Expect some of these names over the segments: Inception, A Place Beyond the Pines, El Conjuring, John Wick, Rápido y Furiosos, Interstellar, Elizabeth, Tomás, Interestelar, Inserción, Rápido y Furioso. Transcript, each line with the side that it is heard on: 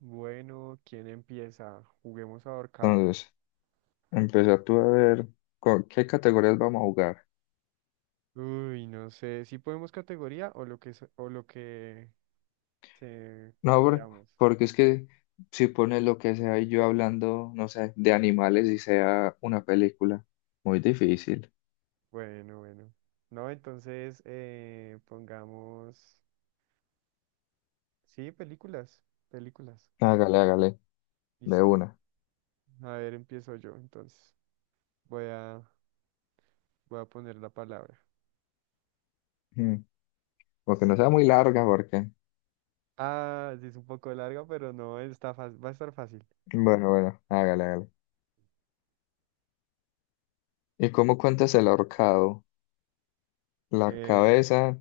right: Bueno, ¿quién empieza? Juguemos ahorcado.
left: Entonces, empieza tú a ver qué categorías vamos a jugar.
right: Uy, no sé, si podemos categoría o lo que, o lo que se
left: No,
right: queramos.
left: porque es que si pones lo que sea y yo hablando, no sé, de animales y sea una película, muy difícil.
right: Bueno, bueno. No, entonces pongamos... Sí, películas, películas.
left: Hágale, hágale, de
right: Listo.
left: una.
right: A ver, empiezo yo entonces. Voy a, voy a poner la palabra.
left: Mm, Porque no sea muy larga, porque.
right: Ah, sí, es un poco larga, pero no, está fácil, va a estar fácil.
left: Bueno, bueno, hágale, hágale. ¿Y cómo cuentas el ahorcado? La
right: Eh,
left: cabeza,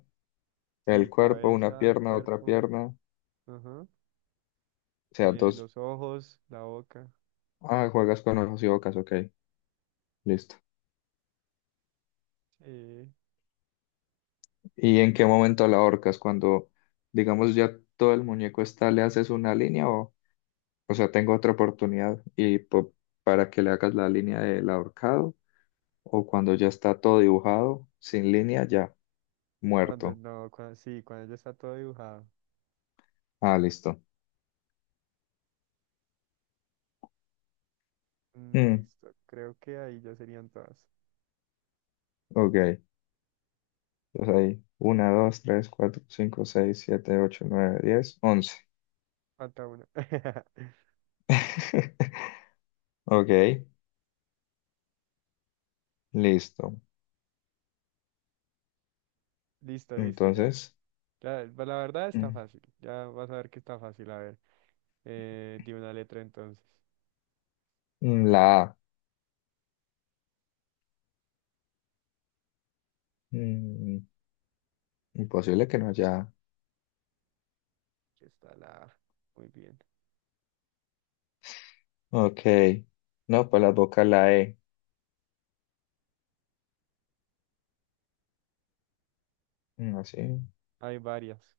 right: sí,
left: el cuerpo, una
right: cabeza,
left: pierna, otra
right: cuerpo,
left: pierna, o
right: ajá,
left: sea, dos.
right: los ojos, la boca.
left: Ah, juegas con ojos y bocas, ok, listo.
right: Sí,
left: ¿Y en qué momento la ahorcas? Cuando, digamos, ya todo el muñeco está, le haces una línea o sea, tengo otra oportunidad y para que le hagas la línea del ahorcado o cuando ya está todo dibujado, sin línea, ya,
right: cuando
left: muerto.
right: no, cuando, sí, cuando ya está todo dibujado.
left: Ah, listo.
right: Mm,
left: Mm,
right: listo, creo que ahí ya serían todas.
left: ok. Entonces ahí, uno dos tres cuatro cinco seis siete ocho nueve 10 11
right: Falta una.
left: Ok, listo.
right: Listo, listo, ya.
left: Entonces,
right: Ya, pues, la verdad está
left: mm,
right: fácil. Ya vas a ver que está fácil. A ver, di una letra entonces.
left: la A. Mm, imposible que no haya.
right: Aquí está la A. Muy bien.
left: Ok. No, pues las boca la E. Así.
right: Hay varias.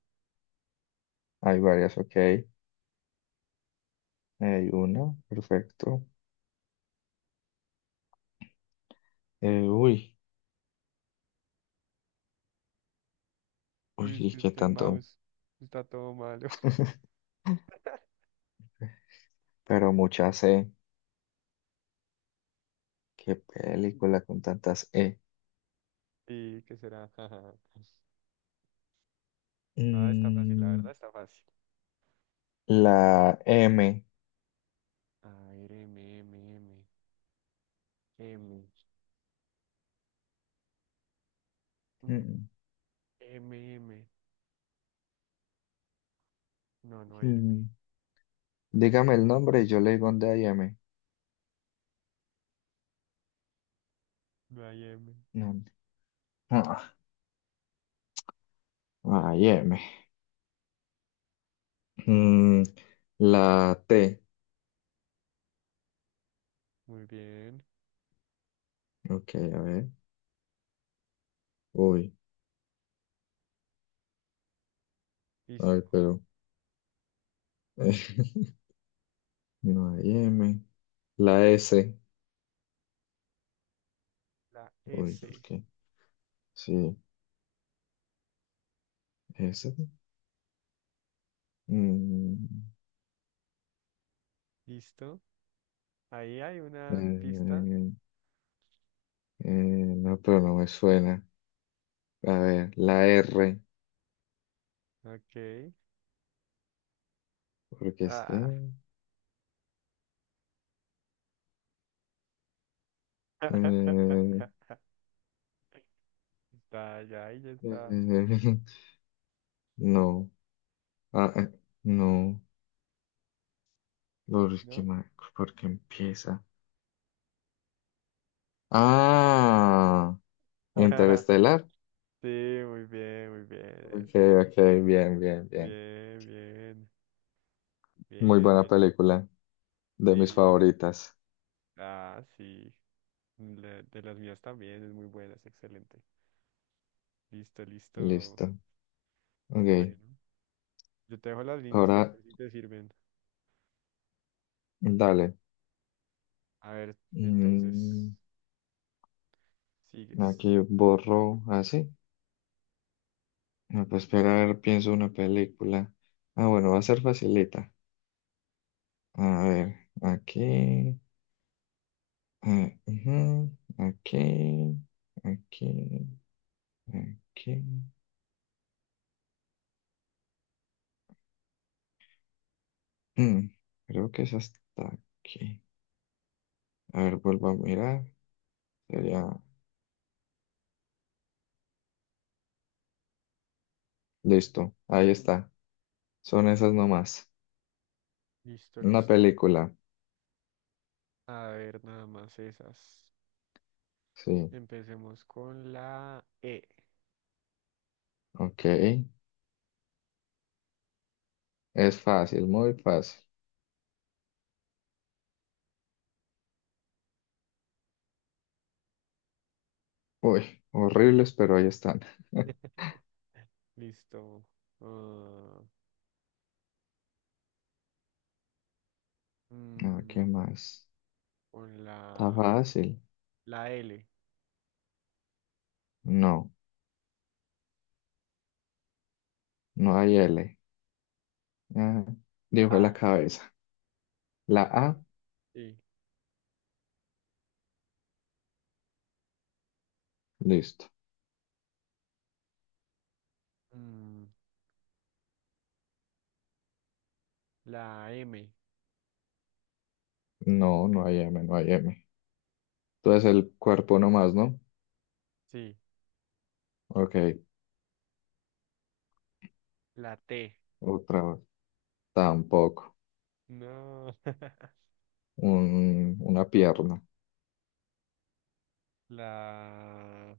left: Hay varias, ok. Hay una, perfecto. Uy, uy,
right: Uy, es
left: ¿y
right: que
left: qué
right: este
left: tanto?
right: mouse está todo malo.
left: Pero muchas E. Qué película con tantas E.
right: ¿Y qué será? No, está fácil, la verdad
left: Mm,
right: está fácil.
left: la M.
right: A ver, M, M, M, M. Mm,
left: Mm,
right: M, M. No, no hay M.
left: mm. Dígame el nombre y yo le digo dónde hay M.
right: Miami.
left: No. Ah, hay M. Mm, la T.
right: Muy bien.
left: Ok, a ver. Uy, ay,
right: Listo.
left: pero. No hay M. La S.
right: La
left: Uy, ¿por
right: S.
left: qué? Sí, S. Mm,
right: Listo. Ahí hay
left: eh,
right: una pista.
left: eh, no, pero no me suena. A ver, la R.
right: Ok.
left: Porque es que...
right: Ah. Está, ya, ahí ya está.
left: eh, no. Ah, no. ¿Por qué,
right: ¿No?
left: ma- por qué empieza? Ah, Interestelar.
right: Sí, muy bien, muy bien.
left: Ok,
right: Eso.
left: ok, bien, bien, bien.
right: Bien, bien.
left: Muy
right: Bien,
left: buena
right: bien, ahí.
left: película. De mis
right: Sí.
left: favoritas.
right: Ah, sí. La- de las mías también es muy buena, es excelente. Listo, listo.
left: Listo. Ok,
right: Bueno, yo te dejo las líneas ahí
left: ahora
right: por si te sirven.
left: dale.
right: A ver, entonces,
left: Mm,
right: sigues.
left: aquí borro así. Me puedo esperar, pienso una película. Ah, bueno, va a ser facilita. A ver, aquí, ujú, aquí, aquí, aquí. Mm, creo que es hasta aquí. A ver, vuelvo a mirar. Sería, listo, ahí está. Son esas nomás.
right: Listo,
left: Una
right: listo.
left: película.
right: A ver, nada más esas.
left: Sí,
right: Empecemos con la E.
left: ok. Es fácil, muy fácil. Uy, horribles, pero ahí están.
right: Listo. Ah,
left: Ah,
right: mm,
left: ¿qué más?
right: con
left: Está
right: la,
left: fácil.
right: la L.
left: No, no hay L. Ah, dijo
right: La
left: la
right: A.
left: cabeza. La
right: Ay.
left: A,
right: Sí.
left: listo.
right: Mm, la M.
left: No, no hay M, no hay M. Entonces el cuerpo nomás, ¿no?
right: Sí.
left: Ok,
right: La T.
left: otra vez. Tampoco.
right: No.
left: Una pierna.
right: La...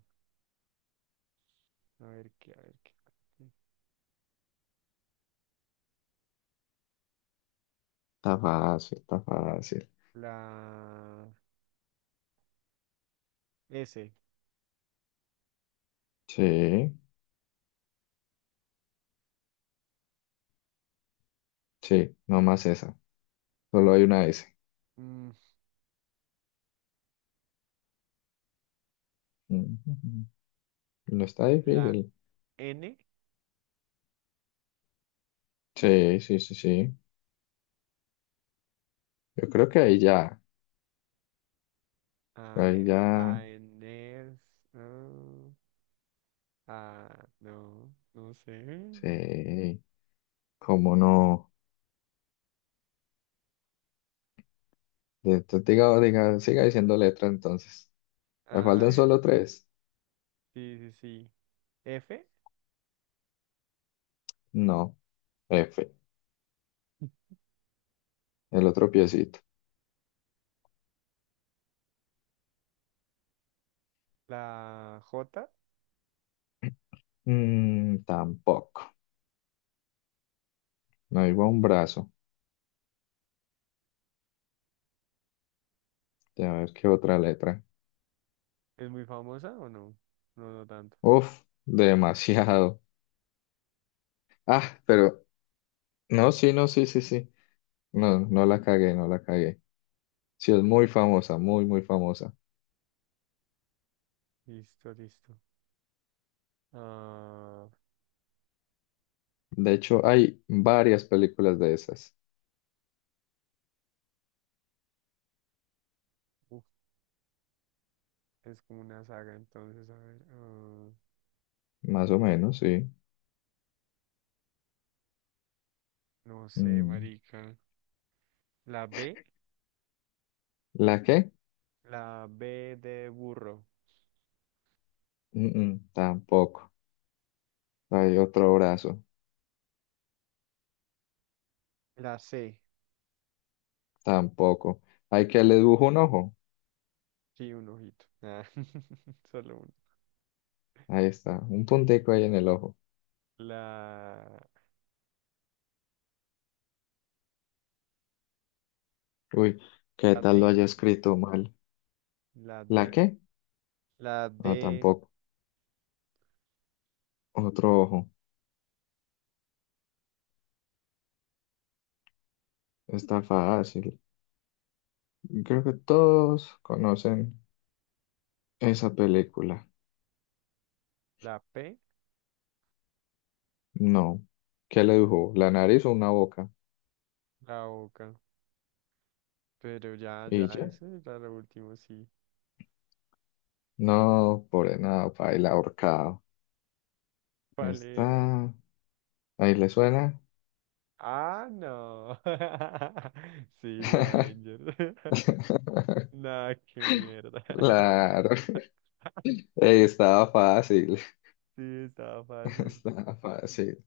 right: A ver qué, a ver qué.
left: Está fácil, está fácil.
right: La S.
left: Sí, sí, nomás esa. Solo hay una S.
right: Mm,
left: Ujú. No está
right: la
left: difícil.
right: N.
left: Sí, sí, sí, sí. Yo creo que ahí ya.
right: A,
left: Ahí
right: E,
left: ya.
right: a N. Ah, no, no sé.
left: Sí, cómo no. Diga, diga, siga diciendo letra entonces. ¿Me
right: A
left: faltan
right: ver,
left: solo tres?
right: sí, sí, sí. F,
left: No. F. El otro piecito.
right: la J,
left: Tampoco. No iba un brazo. A ver qué otra letra.
right: ¿es muy famosa o no? No, no tanto.
left: Uf, demasiado. Ah, pero no, sí, no, sí, sí, sí. No, no la cagué, no la cagué. Sí, es muy famosa, muy, muy famosa.
right: Listo, listo. Ah,
left: De hecho, hay varias películas de esas.
right: uf, es como una saga, entonces, a ver. Ah,
left: Más o menos, sí.
right: no sé,
left: Mm,
right: marica. La B,
left: ¿La qué?
right: la B de burro.
left: Mm, tampoco. Hay otro brazo.
right: La C,
left: Tampoco. Hay que le dibujo un ojo.
right: sí, un ojito. Ah, solo uno.
left: Ahí está, un puntico ahí en el ojo.
right: La,
left: Uy, ¿qué
right: la
left: tal lo
right: D,
left: haya escrito mal?
right: la
left: ¿La
right: D,
left: qué?
right: la
left: No,
right: D,
left: tampoco. Otro ojo. Está fácil. Creo que todos conocen esa película.
right: la P,
left: No. ¿Qué le dibujó? ¿La nariz o una boca?
right: la boca. Pero ya,
left: ¿Y
right: ya,
left: ya?
right: eso era lo último, sí.
left: No, por nada, baila ahorcado.
right: ¿Cuál era?
left: Está. ¿Ahí le suena?
right: Ah, no. Sí, los Avengers. Nah, qué mierda.
left: Claro. Ey, estaba fácil.
right: Sí, estaba fácil.
left: Estaba fácil.